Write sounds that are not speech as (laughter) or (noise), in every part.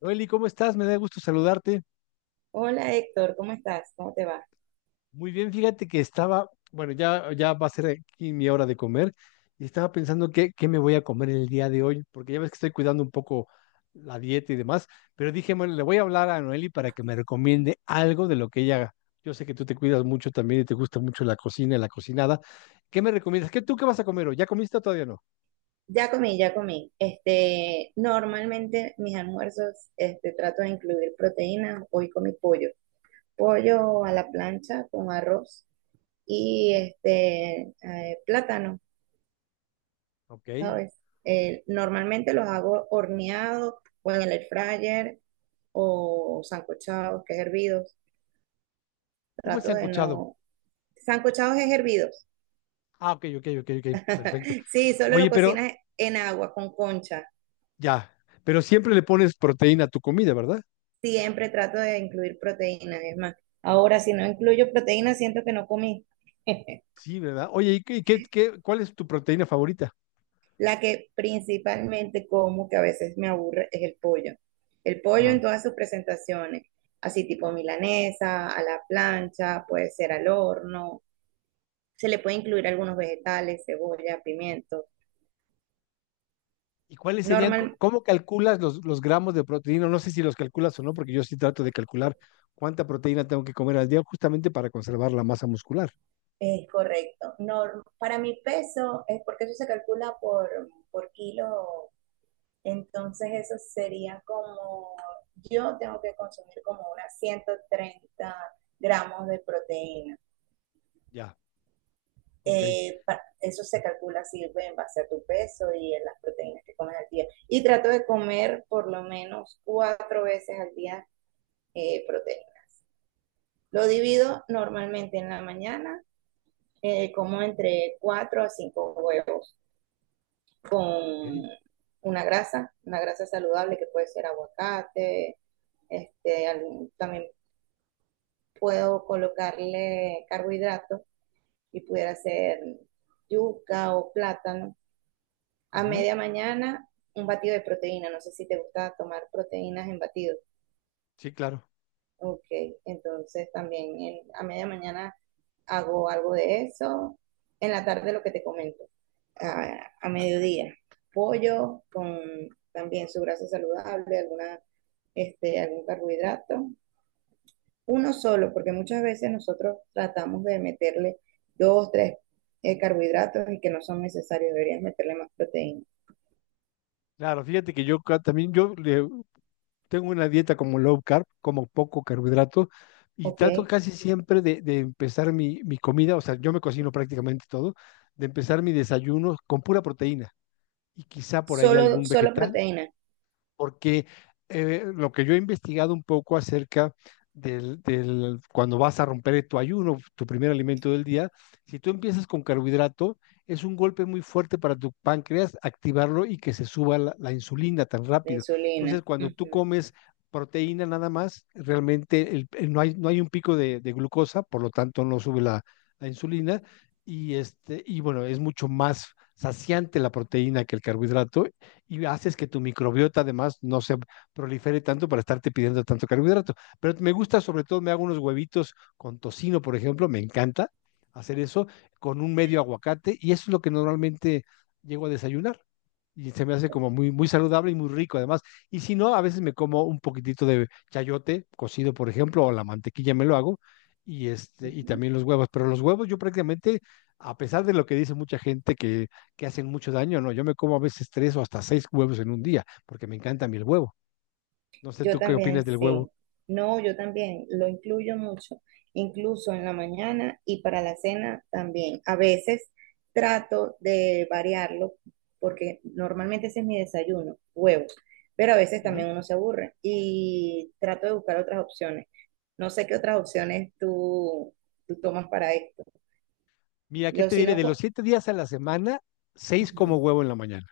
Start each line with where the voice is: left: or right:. left: Noeli, ¿cómo estás? Me da gusto saludarte.
right: Hola Héctor, ¿cómo estás? ¿Cómo te va?
left: Muy bien, fíjate que estaba, bueno, ya va a ser aquí mi hora de comer y estaba pensando qué me voy a comer el día de hoy, porque ya ves que estoy cuidando un poco la dieta y demás, pero dije, bueno, le voy a hablar a Noeli para que me recomiende algo de lo que ella haga. Yo sé que tú te cuidas mucho también y te gusta mucho la cocina y la cocinada. ¿Qué me recomiendas? ¿Qué tú qué vas a comer hoy? ¿Ya comiste o todavía no?
right: Ya comí. Normalmente mis almuerzos, trato de incluir proteínas. Hoy comí pollo. Pollo a la plancha con arroz y
left: ¿No?
right: plátano,
left: Ok.
right: ¿sabes? Normalmente los hago horneados o en el air fryer o sancochados, que es hervidos.
left: ¿Cómo se
right: Trato
left: han
right: de
left: escuchado?
right: no... Sancochados es hervidos.
left: Ah, ok, ok, ok, ok, perfecto.
right: Sí, solo lo
left: Oye, pero
right: cocinas en agua con concha.
left: ya, pero siempre le pones proteína a tu comida, ¿verdad?
right: Siempre trato de incluir proteínas. Es más, ahora si no incluyo proteínas, siento que no comí.
left: Sí, ¿verdad? Oye, ¿y cuál es tu proteína favorita?
right: La que principalmente como, que a veces me aburre, es el pollo. El pollo en
left: Ajá.
right: todas sus presentaciones, así tipo milanesa, a la plancha, puede ser al horno. Se le puede incluir algunos vegetales, cebolla, pimiento.
left: ¿Y cuáles serían,
right: Normal,
left: cómo calculas los gramos de proteína? No sé si los calculas o no, porque yo sí trato de calcular cuánta proteína tengo que comer al día justamente para conservar la masa muscular.
right: es correcto. Para mi peso, es porque eso se calcula por kilo. Entonces eso sería como, yo tengo que consumir como unas 130 gramos de proteína.
left: Ya, ok.
right: Eh, Eso se calcula sirve en base a tu peso y en las proteínas que comes al día. Y trato de comer por lo menos cuatro veces al día proteína. Lo divido normalmente en la mañana, como entre cuatro a cinco huevos
left: Ok.
right: con una grasa saludable que puede ser aguacate, algún, también puedo colocarle carbohidratos y pudiera ser yuca o plátano. A
left: Ujú.
right: media mañana, un batido de proteína. No sé si te gusta tomar proteínas en batido.
left: Sí, claro.
right: Ok, entonces también a media mañana hago algo de eso. En la tarde lo que te comento, a mediodía, pollo con también su grasa saludable, alguna, algún carbohidrato, uno solo, porque muchas veces nosotros tratamos de meterle dos, tres carbohidratos y que no son necesarios, deberías meterle más proteína,
left: Claro, fíjate que yo también, yo tengo una dieta como low carb, como poco carbohidrato y
right: ¿ok?
left: trato casi siempre de empezar mi comida, o sea, yo me cocino prácticamente todo, de empezar mi desayuno con pura proteína y quizá por ahí
right: Solo,
left: algún
right: solo
left: vegetal
right: proteína,
left: porque lo que yo he investigado un poco acerca cuando vas a romper tu ayuno, tu primer alimento del día, si tú empiezas con carbohidrato, es un golpe muy fuerte para tu páncreas activarlo y que se suba la insulina tan
right: la
left: rápido. Entonces,
right: insulina.
left: cuando tú
right: Ujú,
left: comes proteína nada más, realmente no hay un pico de glucosa, por lo tanto no sube la insulina y y bueno, es mucho más saciante la proteína que el carbohidrato y haces que tu microbiota además no se prolifere tanto para estarte pidiendo tanto carbohidrato. Pero me gusta, sobre todo, me hago unos huevitos con tocino, por ejemplo, me encanta hacer eso con un medio aguacate y eso es lo que normalmente llego a desayunar y se me hace como muy, muy saludable y muy rico además. Y si no, a veces me como un poquitito de chayote cocido, por ejemplo, o la mantequilla me lo hago, y
right: ujú.
left: también los huevos. Pero los huevos yo prácticamente, a pesar de lo que dice mucha gente que hacen mucho daño, no, yo me como a veces tres o hasta seis huevos en un día, porque me encanta a mí el huevo. No sé
right: Yo
left: tú qué opinas
right: también,
left: del huevo.
right: sí. No, yo también lo incluyo mucho, incluso en la mañana y para la cena también. A veces trato de variarlo porque normalmente ese es mi desayuno, huevos, pero a veces
left: Ujú.
right: también uno se aburre y trato de buscar otras opciones. No sé qué otras opciones tú, tú tomas para esto.
left: Mira, ¿qué
right: Yo
left: te
right: si
left: diré?
right: no,
left: De los
right: co-
left: 7 días a la semana, seis como
right: Ujú.
left: huevo en la mañana.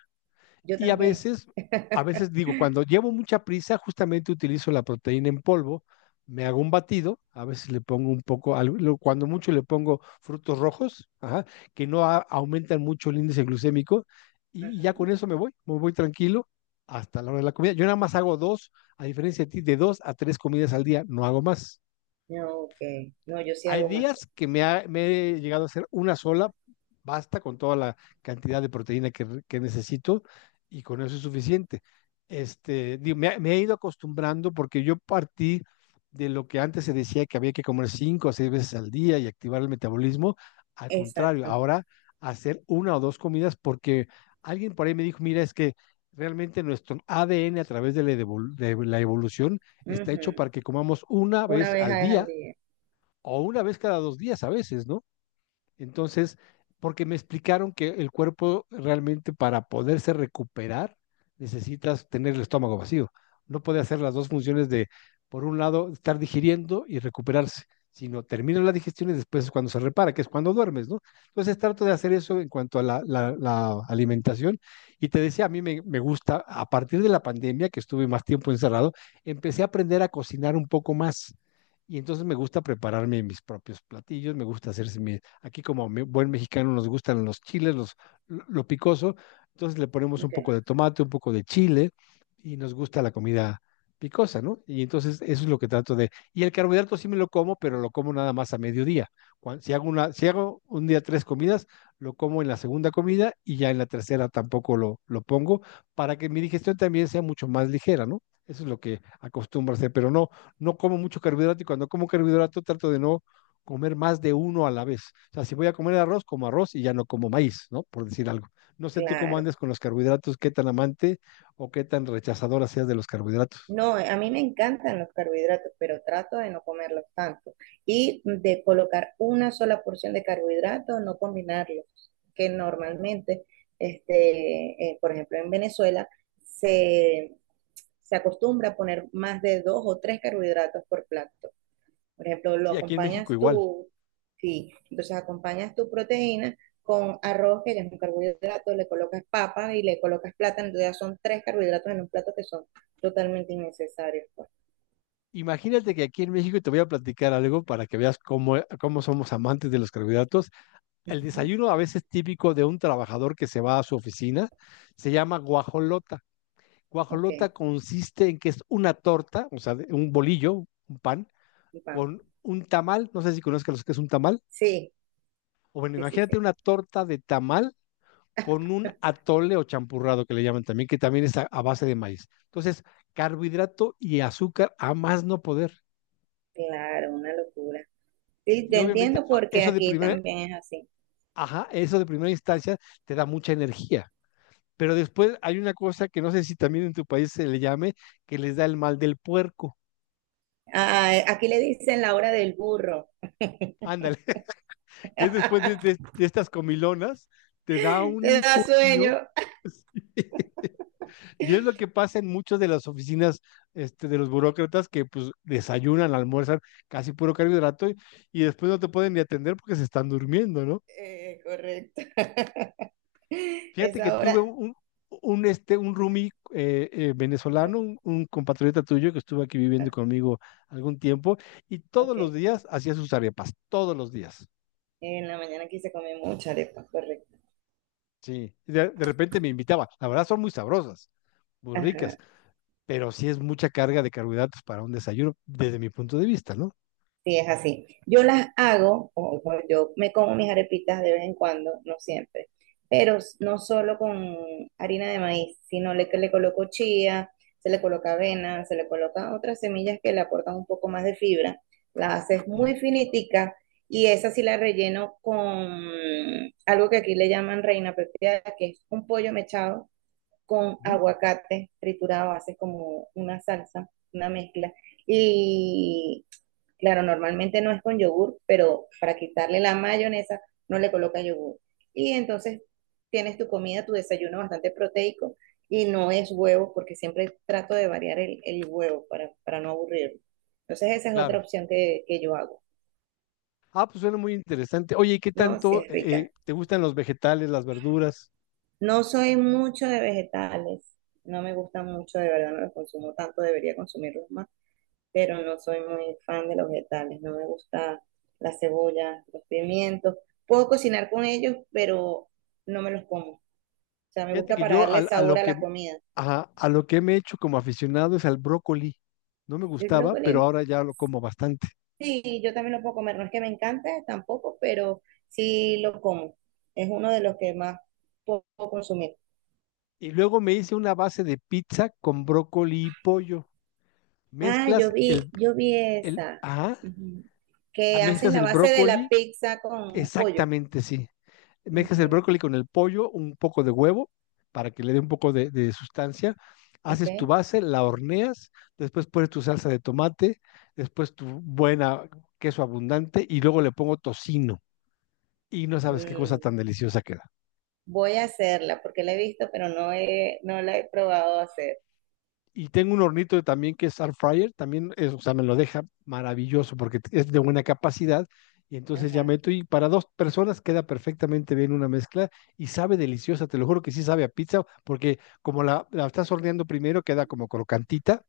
right: Yo
left: Y a
right: también.
left: veces, a veces digo, cuando llevo mucha prisa, justamente utilizo la proteína en polvo, me hago un batido, a veces le pongo un poco, cuando mucho le pongo frutos rojos, ajá, que no aumentan mucho el índice glucémico, y ya con
right: Ujú.
left: eso me voy tranquilo hasta la hora de la comida. Yo nada más hago dos, a diferencia de ti, de dos a tres comidas al día, no hago más.
right: No, ok. No, yo sí
left: Hay
right: hago más.
left: días que me he llegado a hacer una sola, basta con toda la cantidad de proteína que necesito y con eso es suficiente. Digo, me he ido acostumbrando porque yo partí de lo que antes se decía que había que comer cinco o seis veces al día y activar el metabolismo. Al contrario,
right: Exacto.
left: ahora hacer una o dos comidas porque alguien por ahí me dijo, mira, es que realmente nuestro ADN a través de la evolución está hecho
right: Ujú.
left: para que comamos una
right: Una
left: vez
right: vez
left: al
right: al
left: día
right: día.
left: o una vez cada 2 días a veces, ¿no? Entonces, porque me explicaron que el cuerpo realmente para poderse recuperar necesitas tener el estómago vacío. No puede hacer las dos funciones de, por un lado, estar digiriendo y recuperarse, sino termina la digestión y después es cuando se repara, que es cuando duermes, ¿no? Entonces trato de hacer eso en cuanto a la alimentación. Y te decía, a mí me gusta, a partir de la pandemia, que estuve más tiempo encerrado, empecé a aprender a cocinar un poco más. Y entonces me gusta prepararme mis propios platillos, me gusta hacerse mi. Aquí como buen mexicano nos gustan los chiles, los, lo picoso, entonces le ponemos un
right: Ok.
left: poco de tomate, un poco de chile y nos gusta la comida picosa, ¿no? Y entonces eso es lo que trato de. Y el carbohidrato sí me lo como, pero lo como nada más a mediodía. Si hago un día tres comidas, lo como en la segunda comida y ya en la tercera tampoco lo pongo para que mi digestión también sea mucho más ligera, ¿no? Eso es lo que acostumbro a hacer, pero no, no como mucho carbohidrato y cuando como carbohidrato trato de no comer más de uno a la vez. O sea, si voy a comer arroz, como arroz y ya no como maíz, ¿no? Por decir algo. No sé tú cómo
right: Claro.
left: andes con los carbohidratos, qué tan amante o qué tan rechazadora seas de los carbohidratos.
right: No, a mí me encantan los carbohidratos, pero trato de no comerlos tanto y de colocar una sola porción de carbohidratos, no combinarlos, que normalmente, por ejemplo, en Venezuela se, se acostumbra a poner más de dos o tres carbohidratos por plato. Por ejemplo, lo
left: Sí, aquí en México
right: acompañas
left: igual.
right: tú, sí, entonces acompañas tu proteína con arroz, que ya es un carbohidrato, le colocas papa y le colocas plátano, entonces ya son tres carbohidratos en un plato que son totalmente innecesarios, pues.
left: Imagínate que aquí en México te voy a platicar algo para que veas cómo somos amantes de los carbohidratos. El
right: Ujú.
left: desayuno a veces típico de un trabajador que se va a su oficina se llama guajolota.
right: Ok,
left: Guajolota consiste en que es una torta, o sea, un bolillo, un pan,
right: y pan.
left: con un tamal, no sé si conozcas lo que es un tamal,
right: Sí,
left: o bueno,
right: sí, sí,
left: imagínate
right: sí.
left: una torta de tamal con un atole o champurrado que le llaman también, que también es a base de maíz. Entonces, carbohidrato y azúcar a más no poder.
right: Claro, una locura. Sí,
left: Y
right: te
left: obviamente
right: entiendo porque aquí también es así.
left: ajá, eso de primera instancia te da mucha energía. Pero después hay una cosa que no sé si también en tu país se le llame, que les da el mal del puerco.
right: Aquí le dicen la hora del burro.
left: Ándale, (laughs) que es después de estas comilonas, te da
right: (laughs) Te
left: un
right: da
left: sueño.
right: sueño.
left: (laughs) Y es lo que pasa en muchas de las oficinas de los burócratas que pues desayunan, almuerzan casi puro carbohidrato y después no te pueden ni atender porque se están durmiendo, ¿no?
right: Correcto. (laughs)
left: Fíjate que
right: Esa
left: tuve
right: hora.
left: un roomie venezolano, un compatriota tuyo que estuvo aquí viviendo
right: Ah,
left: conmigo algún tiempo y todos los
right: ok.
left: días hacía sus arepas, todos los días.
right: En la mañana aquí se come mucha arepa, correcto.
left: Sí, de repente me invitaba. La verdad son muy sabrosas, muy ricas,
right: Ajá,
left: pero sí es mucha carga de carbohidratos para un desayuno desde mi punto de vista, ¿no?
right: sí, es así. Yo las hago, o yo me como mis arepitas de vez en cuando, no siempre, pero no solo con harina de maíz, que le coloco chía, se le coloca avena, se le coloca otras semillas que le aportan un poco más de fibra. La haces
left: Ujú,
right: muy finitica y esa sí la relleno con algo que aquí le llaman reina pepiada, que es un pollo mechado con
left: ujú,
right: aguacate triturado, haces como una salsa, una mezcla. Y claro, normalmente no es con yogur, pero para quitarle la mayonesa no le coloca yogur. Y entonces tienes tu comida, tu desayuno bastante proteico y no es huevo, porque siempre trato de variar el huevo para no aburrirme. Entonces esa es otra
left: claro.
right: opción que yo hago,
left: Ah, pues suena muy interesante. Oye, ¿y qué
right: ¿no? Si
left: tanto
right: es rica.
left: te gustan los vegetales, las verduras?
right: No soy mucho de vegetales, no me gustan mucho, de verdad no los consumo tanto, debería consumirlos más. Pero no soy muy fan de los vegetales, no me gusta la cebolla, los pimientos. Puedo cocinar con ellos, pero no me los como. O sea, me
left: Fíjate
right: gusta
left: que
right: para
left: yo
right: darle
left: al- a,
right: sabor
left: lo
right: a
left: que
right: la comida.
left: ajá, lo que me he hecho como aficionado es al brócoli. No me
right: El
left: gustaba, pero
right: brócoli,
left: ahora ya lo como bastante.
right: sí, yo también lo puedo comer, no es que me encante tampoco, pero sí lo como. Es uno de los que más puedo consumir.
left: Y luego me hice una base de pizza con brócoli y pollo.
right: Ah, yo
left: Mezclas
right: vi,
left: el,
right: yo vi
left: el,
right: esa,
left: ajá,
right: ujú,
left: ah,
right: que haces
left: mezclas
right: la
left: el
right: base de la
left: brócoli,
right: pizza con pollo.
left: exactamente, sí. Mezclas el
right: Ujú.
left: brócoli con el pollo, un poco de huevo, para que le dé un poco de sustancia. Haces tu
right: Ok.
left: base, la horneas, después pones tu salsa de tomate, después tu buena queso abundante y luego le pongo tocino. Y no sabes qué cosa
right: Mm.
left: tan deliciosa queda.
right: Voy a hacerla porque la he visto, pero no la he probado a hacer.
left: Y tengo un hornito también que es air fryer, también, es, o sea, me lo deja maravilloso porque es de buena capacidad. Y entonces ya
right: Ajá,
left: meto y para dos personas queda perfectamente bien una mezcla y sabe deliciosa, te lo juro que sí sabe a pizza, porque como la estás horneando primero queda como crocantita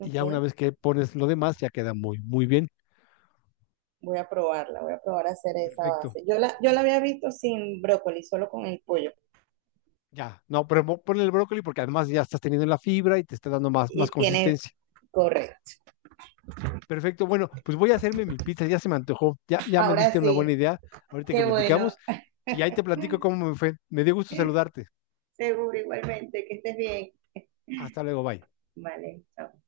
left: y ya una vez que pones lo demás ya queda muy, muy bien.
right: Voy a probarla, voy a probar a hacer esa
left: Perfecto.
right: base. Yo la había visto sin brócoli, solo con el pollo.
left: Ya, no, pero ponle el brócoli porque además ya estás teniendo la fibra y te está dando más, más
right: Y tiene
left: consistencia.
right: correcto.
left: Perfecto, bueno, pues voy a hacerme mi pizza, ya se me antojó, ya me diste
right: Ahora
left: una buena
right: sí,
left: idea, ahorita que
right: qué bueno.
left: platicamos, y ahí te platico cómo me fue. Me dio gusto saludarte.
right: Seguro igualmente, que estés bien.
left: Hasta luego, bye.
right: Vale, chao.